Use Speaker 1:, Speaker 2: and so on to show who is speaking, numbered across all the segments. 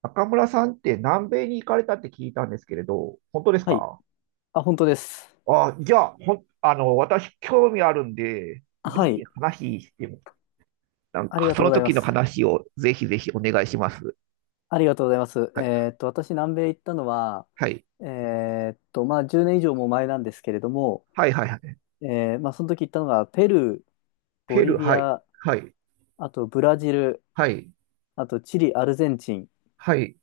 Speaker 1: 中村さんって南米に行かれたって聞いたんですけれど、本当です
Speaker 2: はい。
Speaker 1: か？
Speaker 2: あ、本当です。
Speaker 1: あ、じゃあ、ほん、あの、私興味あるんで、ぜ
Speaker 2: は
Speaker 1: ひ
Speaker 2: い。
Speaker 1: 話しても、なん
Speaker 2: あり
Speaker 1: か
Speaker 2: が
Speaker 1: そ
Speaker 2: とうご
Speaker 1: の
Speaker 2: ざいま
Speaker 1: 時の
Speaker 2: す。
Speaker 1: 話をぜひお願いします。
Speaker 2: ありがとうございます。
Speaker 1: はい、
Speaker 2: 私、南米行ったのは、
Speaker 1: はい、
Speaker 2: えまあ、10年以上も前なんですけれども、
Speaker 1: はい、はい、はい。
Speaker 2: まあ、その時行ったのが、ペルー、ボ
Speaker 1: ペル
Speaker 2: リ
Speaker 1: ー、
Speaker 2: ビ
Speaker 1: はい、
Speaker 2: ア、
Speaker 1: はい、
Speaker 2: あとブラジル、
Speaker 1: はい、
Speaker 2: あとチリ、アルゼンチン
Speaker 1: はい。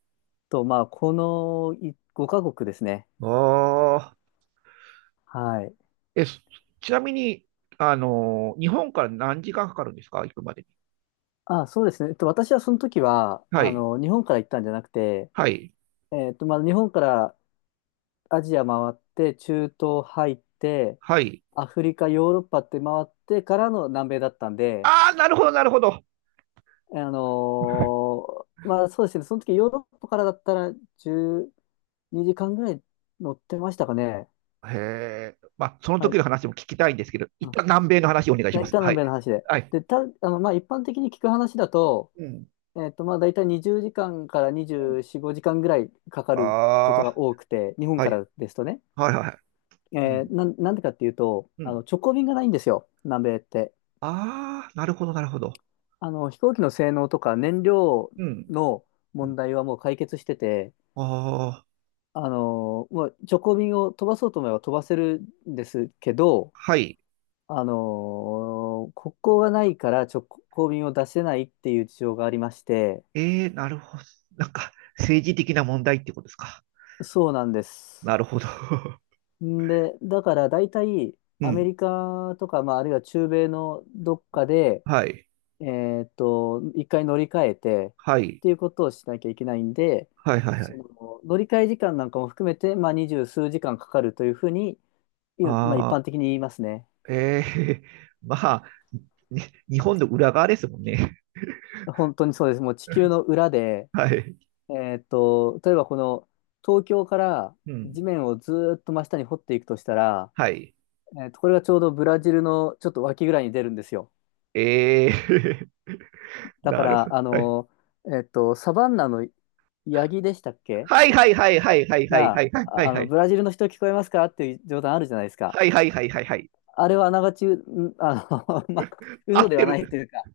Speaker 2: と、まあ、この5カ国ですね。
Speaker 1: ああ、
Speaker 2: はい。
Speaker 1: え、そちなみに、あの、日本から何時間かかるんですか、行くまでに？
Speaker 2: あ、そうですね。えっと、私はその時は、
Speaker 1: は
Speaker 2: あ
Speaker 1: い、
Speaker 2: の、日本から行ったんじゃなくて、
Speaker 1: はい、
Speaker 2: えっと、まあ、日本からアジア回って、中東入って、
Speaker 1: はい。
Speaker 2: アフリカ、ヨーロッパって回ってからの南米だったんで、
Speaker 1: ああ、なるほど、なるほど。
Speaker 2: あのまあそうですね、その時ヨーロッパからだったら12時間ぐらい乗ってましたかね。
Speaker 1: へえ。まあ、その
Speaker 2: は
Speaker 1: 時
Speaker 2: い。
Speaker 1: の話も聞きたいんですけど、
Speaker 2: う
Speaker 1: 一
Speaker 2: ん、
Speaker 1: 旦南米の話をお願いしま
Speaker 2: 大
Speaker 1: す。
Speaker 2: 体
Speaker 1: は
Speaker 2: 南
Speaker 1: い。
Speaker 2: 米の話で。
Speaker 1: はい。
Speaker 2: で、あの、まあ一般的に聞く話だと、
Speaker 1: うん。
Speaker 2: えっと、まあ大体20時間かんから
Speaker 1: うん。
Speaker 2: 24、5時間ぐらいかかること
Speaker 1: ああ、
Speaker 2: が多くて、日本
Speaker 1: は
Speaker 2: か
Speaker 1: い。
Speaker 2: らですとね。
Speaker 1: はいはいはい。うん。
Speaker 2: なんでかっていうと、
Speaker 1: う
Speaker 2: あの、
Speaker 1: ん。
Speaker 2: 直行便がないんですよ、南米って。
Speaker 1: ああ、なるほど、なるほど。
Speaker 2: あの、飛行機の性能とか燃料
Speaker 1: うん。
Speaker 2: の
Speaker 1: う
Speaker 2: 問
Speaker 1: ん。
Speaker 2: 題はもう解決してて、
Speaker 1: ああ、
Speaker 2: あの、もう直行便を飛ばそうと思えば飛ばせるんですけど、
Speaker 1: はい。
Speaker 2: あの、国交がないから直行便を出せないっていう事情がありまして、
Speaker 1: ええ、なるほど。なんか、政治的な問題ってことですか？
Speaker 2: そうなんで
Speaker 1: なる
Speaker 2: す。
Speaker 1: ほど。
Speaker 2: んで、だから大体
Speaker 1: う
Speaker 2: アメ
Speaker 1: ん。
Speaker 2: リカとか、まあ、あるいは中米のどっかで、
Speaker 1: はい。
Speaker 2: 一回乗り換えて
Speaker 1: は
Speaker 2: っ
Speaker 1: い。
Speaker 2: ていうことをしなきゃいけないんで、
Speaker 1: はいはいは
Speaker 2: そ
Speaker 1: い。
Speaker 2: の乗り換え時間なんかも含めて、まあ、二十数時間かかるというふうに、まあ、一
Speaker 1: ああ、
Speaker 2: 般的に言いますね。
Speaker 1: ええ、まあ、ね、日本の裏側ですもんね。
Speaker 2: 本当にそうです。もう地球の裏で、
Speaker 1: はい。
Speaker 2: 例えばこの東京から
Speaker 1: う
Speaker 2: 地
Speaker 1: ん。
Speaker 2: 面をずーっと真下に掘っていくとしたら、
Speaker 1: はい。
Speaker 2: これがちょうどブラジルのちょっと脇ぐらいに出るんですよ。
Speaker 1: ええ、
Speaker 2: だか
Speaker 1: なるほ
Speaker 2: ら、
Speaker 1: ど。
Speaker 2: あ
Speaker 1: はい。
Speaker 2: の、サバンナのヤギでしたっけ
Speaker 1: はいはいはいはいはいはいは
Speaker 2: が、
Speaker 1: いはいはい
Speaker 2: あ
Speaker 1: は
Speaker 2: の、
Speaker 1: い。
Speaker 2: ブラジルの人聞こえますかっていう冗談あるじゃないですか。
Speaker 1: はいはいはいはいはい。
Speaker 2: あれはあながち、あの、まあ、
Speaker 1: 合
Speaker 2: 嘘
Speaker 1: っ
Speaker 2: で
Speaker 1: て
Speaker 2: はない
Speaker 1: る。
Speaker 2: というか、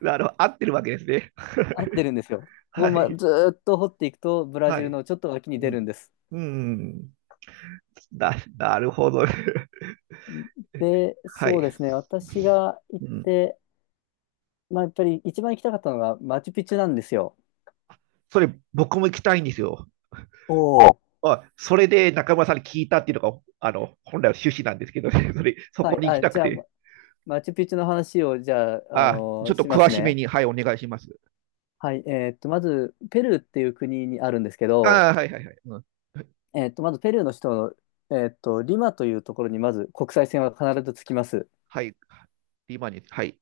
Speaker 1: なるほど。合ってるわけですね。
Speaker 2: 合ってるんですよ。ここ、
Speaker 1: は
Speaker 2: ま、
Speaker 1: い。
Speaker 2: ずーっと掘っていくと、ブラ
Speaker 1: は
Speaker 2: ジル
Speaker 1: い。
Speaker 2: のちょっと脇に
Speaker 1: う
Speaker 2: 出
Speaker 1: ん。
Speaker 2: るんです。
Speaker 1: うん。な、なるほど。
Speaker 2: で、
Speaker 1: は
Speaker 2: そう
Speaker 1: い。
Speaker 2: ですね、私が行
Speaker 1: う
Speaker 2: っ
Speaker 1: ん。
Speaker 2: て、まあ、やっぱり一番行きたかったのがマチュピチュなんですよ。
Speaker 1: それ、僕も行きたいんですよ。
Speaker 2: おお。
Speaker 1: あ、それで中村さんに聞いたっていうのが、あの、本来の趣旨なんですけどね。それ、そ
Speaker 2: は
Speaker 1: こ
Speaker 2: い、
Speaker 1: に行き
Speaker 2: あ、
Speaker 1: たく
Speaker 2: じゃあ、
Speaker 1: て。
Speaker 2: マチュピチュの話を、じゃあ、あ
Speaker 1: あ、ち
Speaker 2: の
Speaker 1: ょっと
Speaker 2: しま
Speaker 1: 詳
Speaker 2: す
Speaker 1: しめ
Speaker 2: ね。
Speaker 1: に、はい、お願いします。
Speaker 2: はい、まず、ペルーっていう国にあるんですけど、
Speaker 1: ああ、はいはいはい。うん。
Speaker 2: えっと、まずペルーの首都の、えっと、リマというところにまず国際線は必ず着きます。
Speaker 1: はい、リマニ、はい、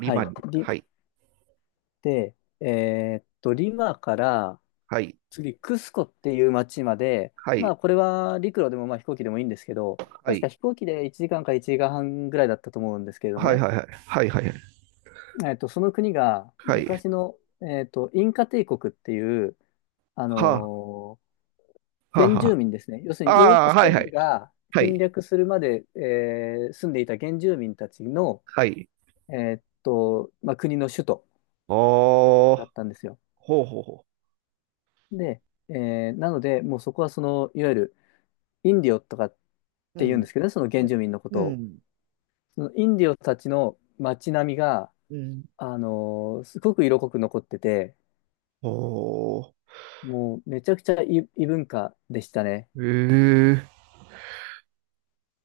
Speaker 1: リ
Speaker 2: い。
Speaker 1: マニ、
Speaker 2: リで、えっと、リマから次、クスコっていう町まで、まあ、これは陸路でもまあ飛行機でもいいんですけど、確か飛行機で1時間か1時間半ぐらいだったと思うんですけれどもね、えっと、その国が昔の、えっと、インカ帝国っていう、あのー原住民ですね。要するにヨーロッパ、ス
Speaker 1: はい
Speaker 2: ペイ
Speaker 1: は
Speaker 2: ン
Speaker 1: い、
Speaker 2: が
Speaker 1: は
Speaker 2: 侵
Speaker 1: い、
Speaker 2: 略するまで、住んでいた原住民たち
Speaker 1: はい、はいはいはいはいはいはいはあはあはあああはいはい
Speaker 2: の、
Speaker 1: はいはい。
Speaker 2: まあ、国の首都
Speaker 1: お
Speaker 2: だ
Speaker 1: ー、
Speaker 2: ったんですよ。
Speaker 1: ほうほうほ
Speaker 2: で、なので、もうそこはその、いわゆるインディオとかっ
Speaker 1: う、う
Speaker 2: て言うんで
Speaker 1: ん、
Speaker 2: すけどね、その
Speaker 1: う
Speaker 2: 原
Speaker 1: ん、
Speaker 2: 住民のこ
Speaker 1: う
Speaker 2: とを。
Speaker 1: ん、
Speaker 2: そのインディオたちの街並みが、
Speaker 1: うん、
Speaker 2: すごく色濃く残ってて、
Speaker 1: お
Speaker 2: もうめちゃくちゃ異文化でしたね。
Speaker 1: ー、えー、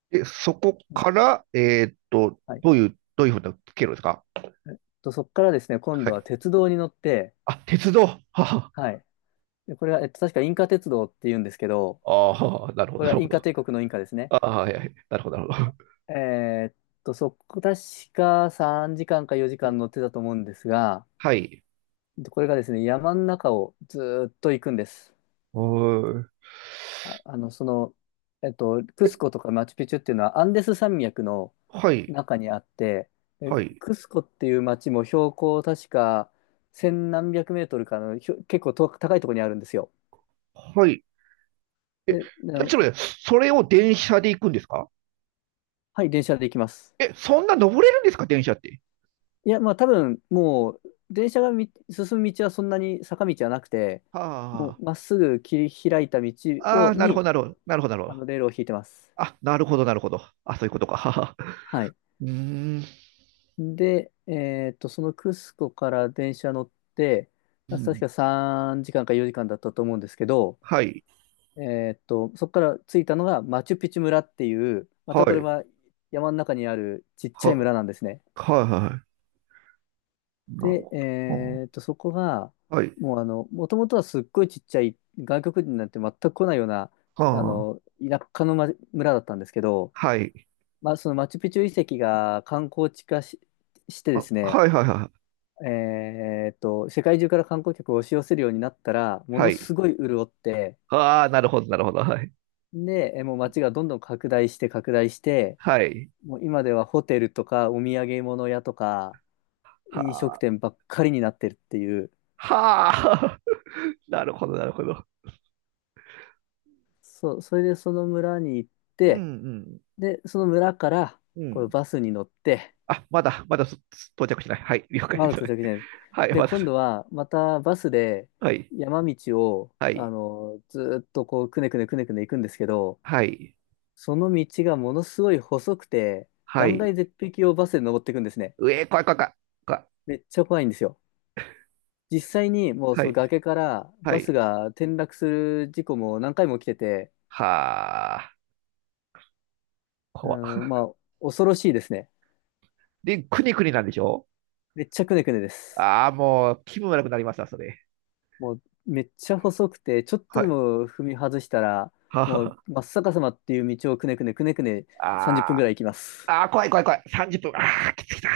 Speaker 1: で、そこ
Speaker 2: うん
Speaker 1: から、
Speaker 2: はい。
Speaker 1: どういうふうな経路ですか？
Speaker 2: えっと、そこからですね、今
Speaker 1: は
Speaker 2: 度は
Speaker 1: い。
Speaker 2: 鉄道に乗って、
Speaker 1: あ、鉄道、はあ、
Speaker 2: はい。でこれは、えっと、確かインカ鉄道って言うんですけど、
Speaker 1: ああ、なるほ
Speaker 2: こ
Speaker 1: ど、
Speaker 2: れ
Speaker 1: な
Speaker 2: は
Speaker 1: る
Speaker 2: イ
Speaker 1: ほ
Speaker 2: ン
Speaker 1: ど。
Speaker 2: カ帝国のインカですね。
Speaker 1: ああ、はい、はい、なるほど、なるほど。
Speaker 2: えーっそこ、確か3時間か4
Speaker 1: う
Speaker 2: 時間
Speaker 1: ん。
Speaker 2: 乗ってたと思うんですが、
Speaker 1: はい、
Speaker 2: でこれがですね、山の中をずーっと行くんです。
Speaker 1: おー、
Speaker 2: あ、あの、その、クスコとかマチュピチュっていうのはアンデス山脈の
Speaker 1: はい、
Speaker 2: 中にあって、
Speaker 1: はい、
Speaker 2: クスコっていう町も標高確か千何百メートルかの、結構と高いところにあるんですよ。
Speaker 1: はい。
Speaker 2: で
Speaker 1: じゃあ、ちょっと待って、それを電車で行くんですか？
Speaker 2: はい、電車で行きます。
Speaker 1: え、そんな登れるんですか、電車って？
Speaker 2: いや、まあ多分、もう、電車が進む道はそんなに坂道はなくて、も
Speaker 1: は
Speaker 2: うまっすぐ切り開いた道
Speaker 1: あ、あ
Speaker 2: を、
Speaker 1: あ、なるほど、
Speaker 2: に、
Speaker 1: なるほど、なるほど、なるほ
Speaker 2: あ
Speaker 1: ど。
Speaker 2: の、レールを引いてます。
Speaker 1: あ、なるほど、なるほど。あ、そういうことか。はは。
Speaker 2: はい。
Speaker 1: うーん、
Speaker 2: で、えっと、そのクスコから電車乗って、
Speaker 1: う
Speaker 2: 確
Speaker 1: ん。
Speaker 2: か3時間か4時間だったと思うんですけど、
Speaker 1: はい、
Speaker 2: えっと、そこから着いたのがマチュピチュ村っていう、ま
Speaker 1: は
Speaker 2: たこれ
Speaker 1: い、
Speaker 2: は山の中にあるちっちゃ
Speaker 1: は、
Speaker 2: い
Speaker 1: はい、
Speaker 2: 村なんですね。
Speaker 1: はい。なる
Speaker 2: で、
Speaker 1: ほ
Speaker 2: そこが、
Speaker 1: ど。はい、
Speaker 2: もうあの、もともとはすっごいちっちゃい、外国人なんて全く来ないような、
Speaker 1: は
Speaker 2: あ
Speaker 1: あ、
Speaker 2: の、田舎の、ま、村だったんですけど、
Speaker 1: はい、
Speaker 2: まあ、そのマチュピチュ遺跡が観光地化し、してで
Speaker 1: あ、
Speaker 2: すね、
Speaker 1: はい、はい、はい、
Speaker 2: 世界中から観光客を押し寄せるようになったら、も
Speaker 1: は
Speaker 2: の
Speaker 1: い。
Speaker 2: すごい潤って、
Speaker 1: ああ、なるほど、なるほど。はい、
Speaker 2: で、もう街がどんどん拡大して拡大して、
Speaker 1: はい。
Speaker 2: もう今ではホテルとかお土産物屋とか
Speaker 1: は
Speaker 2: 飲食
Speaker 1: あ、
Speaker 2: 店ばっかりになってるっていう、
Speaker 1: はあ、なるほど、なるほど。
Speaker 2: それでその村に行っ
Speaker 1: うん、
Speaker 2: て、
Speaker 1: うん、
Speaker 2: で、その村から
Speaker 1: う
Speaker 2: こう
Speaker 1: ん。
Speaker 2: バスに乗って、
Speaker 1: あ、まだ、まだ到着しない。はい、了解
Speaker 2: あ、
Speaker 1: で
Speaker 2: 到
Speaker 1: す。
Speaker 2: 着じゃないです。
Speaker 1: はい、
Speaker 2: で、
Speaker 1: まだ。
Speaker 2: 今度はまたバスで
Speaker 1: はい、
Speaker 2: 山道を、
Speaker 1: は
Speaker 2: あ
Speaker 1: い、
Speaker 2: の、ずーっとこう、くねくねくねくね行くんですけど、
Speaker 1: はい、
Speaker 2: その道がものすごい細くて、
Speaker 1: は
Speaker 2: 断
Speaker 1: い。
Speaker 2: 崖絶壁をバスで登っていくんですね。
Speaker 1: うえ、怖い怖い怖い、怖い。
Speaker 2: めっちゃ怖いんですよ。実際にもう
Speaker 1: は
Speaker 2: その
Speaker 1: い、
Speaker 2: 崖から
Speaker 1: は
Speaker 2: バス
Speaker 1: い。
Speaker 2: が転落する事故も何回も起きてて、
Speaker 1: はあ、
Speaker 2: う
Speaker 1: 怖い。
Speaker 2: ん、まあ、恐ろしいですね。
Speaker 1: で、くにくになんでしょ？
Speaker 2: めっちゃくねくねです。
Speaker 1: ああ、もう気分悪くなりました、それ。
Speaker 2: もうめっちゃ細くて、ちょっと
Speaker 1: は
Speaker 2: で
Speaker 1: い。
Speaker 2: も踏み外したら、も
Speaker 1: は
Speaker 2: う真っ逆さまっていう道をくねくねくねくね30分ぐ
Speaker 1: あ、
Speaker 2: らい行きま
Speaker 1: あ
Speaker 2: す。
Speaker 1: ー、あー、怖い怖い怖い。30分。ああ、きつきた。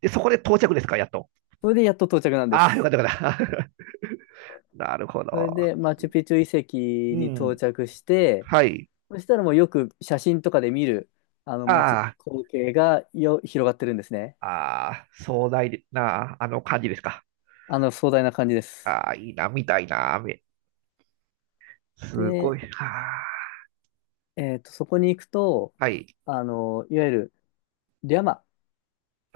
Speaker 1: で、そこで到着ですか、やっと？
Speaker 2: それでやっと到着なんで
Speaker 1: ああ、よ
Speaker 2: す。
Speaker 1: かったよかった。なるほ
Speaker 2: それ
Speaker 1: ど。
Speaker 2: でマチュピチュ遺跡
Speaker 1: う
Speaker 2: に到
Speaker 1: ん。
Speaker 2: 着して、
Speaker 1: はい。
Speaker 2: そしたらもうよく写真とかで見る、あの街、
Speaker 1: あ
Speaker 2: 光景が広がってるんですね。
Speaker 1: あ、ああ、壮大な、あの感じですか？
Speaker 2: あの壮大な感じです。
Speaker 1: ああ、いいな、みたいな雨。すご
Speaker 2: で、
Speaker 1: い。は
Speaker 2: えっと、そこに行くと、
Speaker 1: あ。はい。
Speaker 2: あの、いわゆるリャマ。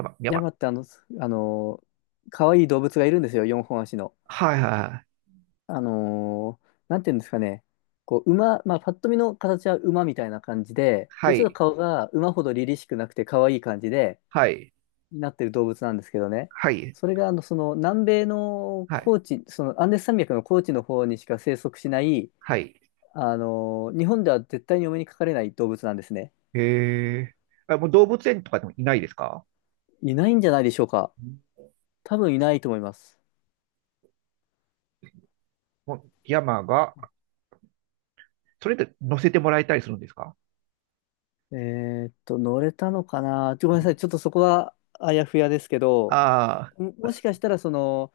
Speaker 1: 山
Speaker 2: リャ
Speaker 1: 山。
Speaker 2: マってあの、あの、可愛い動物がいるんですよ、4本足の。
Speaker 1: はいはい
Speaker 2: なんていうんですかね、こう、まあ、パッと見の形は馬みたいな感じで、
Speaker 1: は
Speaker 2: で、ちょっと
Speaker 1: い。
Speaker 2: 顔が馬ほど凛々しくなくて可愛い感じで、
Speaker 1: はい。
Speaker 2: なってる動物なんですけどね、
Speaker 1: はい。
Speaker 2: それが、あの、その、南米の
Speaker 1: はい。
Speaker 2: 高地、その、アンデス山脈の高地の方にしか生息しない、
Speaker 1: はい。
Speaker 2: 日本では絶対にお目にかかれない動物なんですね。
Speaker 1: へえ。あ、もう動物園とかでもいないですか？
Speaker 2: いないんじゃないでしょうか。
Speaker 1: うん。
Speaker 2: 多分いないと思います。
Speaker 1: もう山が、それで乗せてもらえたりするんですか？
Speaker 2: 乗れたのかな。ごめんなさい、ちょっとそこはあやふやですけど、
Speaker 1: あ
Speaker 2: もしかしたら、その、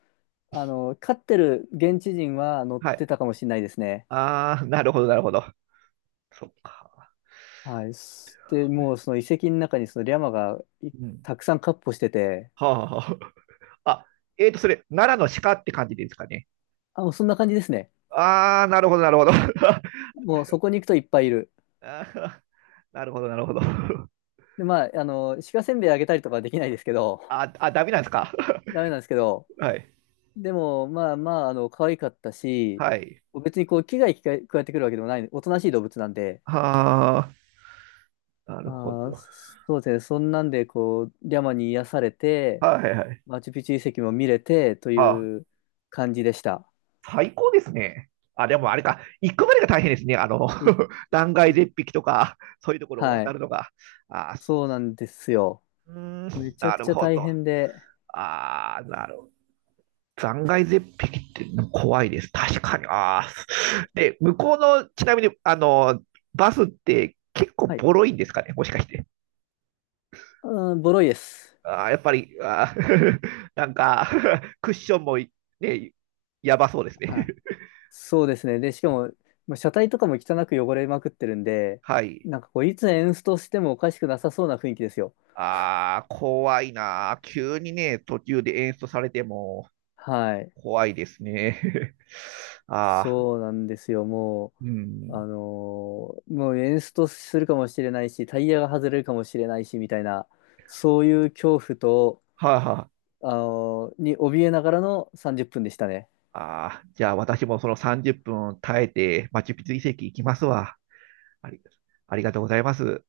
Speaker 2: あの、飼ってる現地人は乗
Speaker 1: あ
Speaker 2: っ
Speaker 1: ー、はい。
Speaker 2: てたかもしれないですね。
Speaker 1: ああ、なるほど、なるほど。そっか。
Speaker 2: はい。もうその遺跡の中にそのリャマが
Speaker 1: うん。
Speaker 2: たくさん闊歩してて、
Speaker 1: はあ。はあ、あ、えーと、それ、奈良の鹿って感じですかね？
Speaker 2: あ、もうそんな感じですね。
Speaker 1: ああ、なるほど、なるほど。
Speaker 2: もうそこに行くといっぱいいる。
Speaker 1: あー、なるほど、なるほど。
Speaker 2: で、まあ、あの、鹿せんべいあげたりとかはできないですけど、
Speaker 1: あ、あ、ダメなんですか？
Speaker 2: ダメなんですけど、
Speaker 1: はい。
Speaker 2: でも、まあまあ、あの、可愛かったし、
Speaker 1: はい。
Speaker 2: 別にこう、危害加えてくるわけでもない、おとなしい動物なんで、
Speaker 1: はあ、なるほ
Speaker 2: あー、
Speaker 1: ど。
Speaker 2: そうですね。そんなんで、こう、リャマに癒されて、
Speaker 1: はいはい。
Speaker 2: マチュピチュ遺跡も見れてと
Speaker 1: はあ、
Speaker 2: いう感じでした。
Speaker 1: 最高ですね。あ、でもあれか、行くまでが大変ですね。あの、
Speaker 2: いい
Speaker 1: 断崖絶壁とか、そういうところを
Speaker 2: は
Speaker 1: 渡
Speaker 2: い。
Speaker 1: るのが。あ、
Speaker 2: そうなんですよ。
Speaker 1: うー
Speaker 2: め
Speaker 1: ん、
Speaker 2: ちゃ
Speaker 1: な
Speaker 2: く
Speaker 1: る
Speaker 2: ちゃ
Speaker 1: ほ
Speaker 2: 大
Speaker 1: ど。
Speaker 2: 変で、
Speaker 1: ああ、なるほど。断崖絶壁って怖いです。確かに。ああ。で、向こうの、ちなみに、あの、バスって結構
Speaker 2: はい。
Speaker 1: ボロいんですかね、もしかして？
Speaker 2: うん、ボロいです。
Speaker 1: あーやっぱり、あー、 なんか クッションもい、ね、やばそうですね。
Speaker 2: あ、そうですね。で、しかも、まあ車体とかも汚く汚れまくってるんで、
Speaker 1: はい。
Speaker 2: なんかこう、いつエンストしてもおかしくなさそうな雰囲気ですよ。
Speaker 1: ああ、怖いなー。急にね、途中で演出されても
Speaker 2: はい。
Speaker 1: 怖いですね。ああ、
Speaker 2: そうなんですよ。も
Speaker 1: う
Speaker 2: う、
Speaker 1: ん。
Speaker 2: もうエンストするかもしれないし、タイヤが外れるかもしれないし、みたいな、そういう恐怖と、
Speaker 1: はあ、は
Speaker 2: あの、に怯えながらの30分でしたね。
Speaker 1: あ、あー、じゃあ私もその30分耐えて、マチュピチュ遺跡行きますわ。あり、ありがとうございます。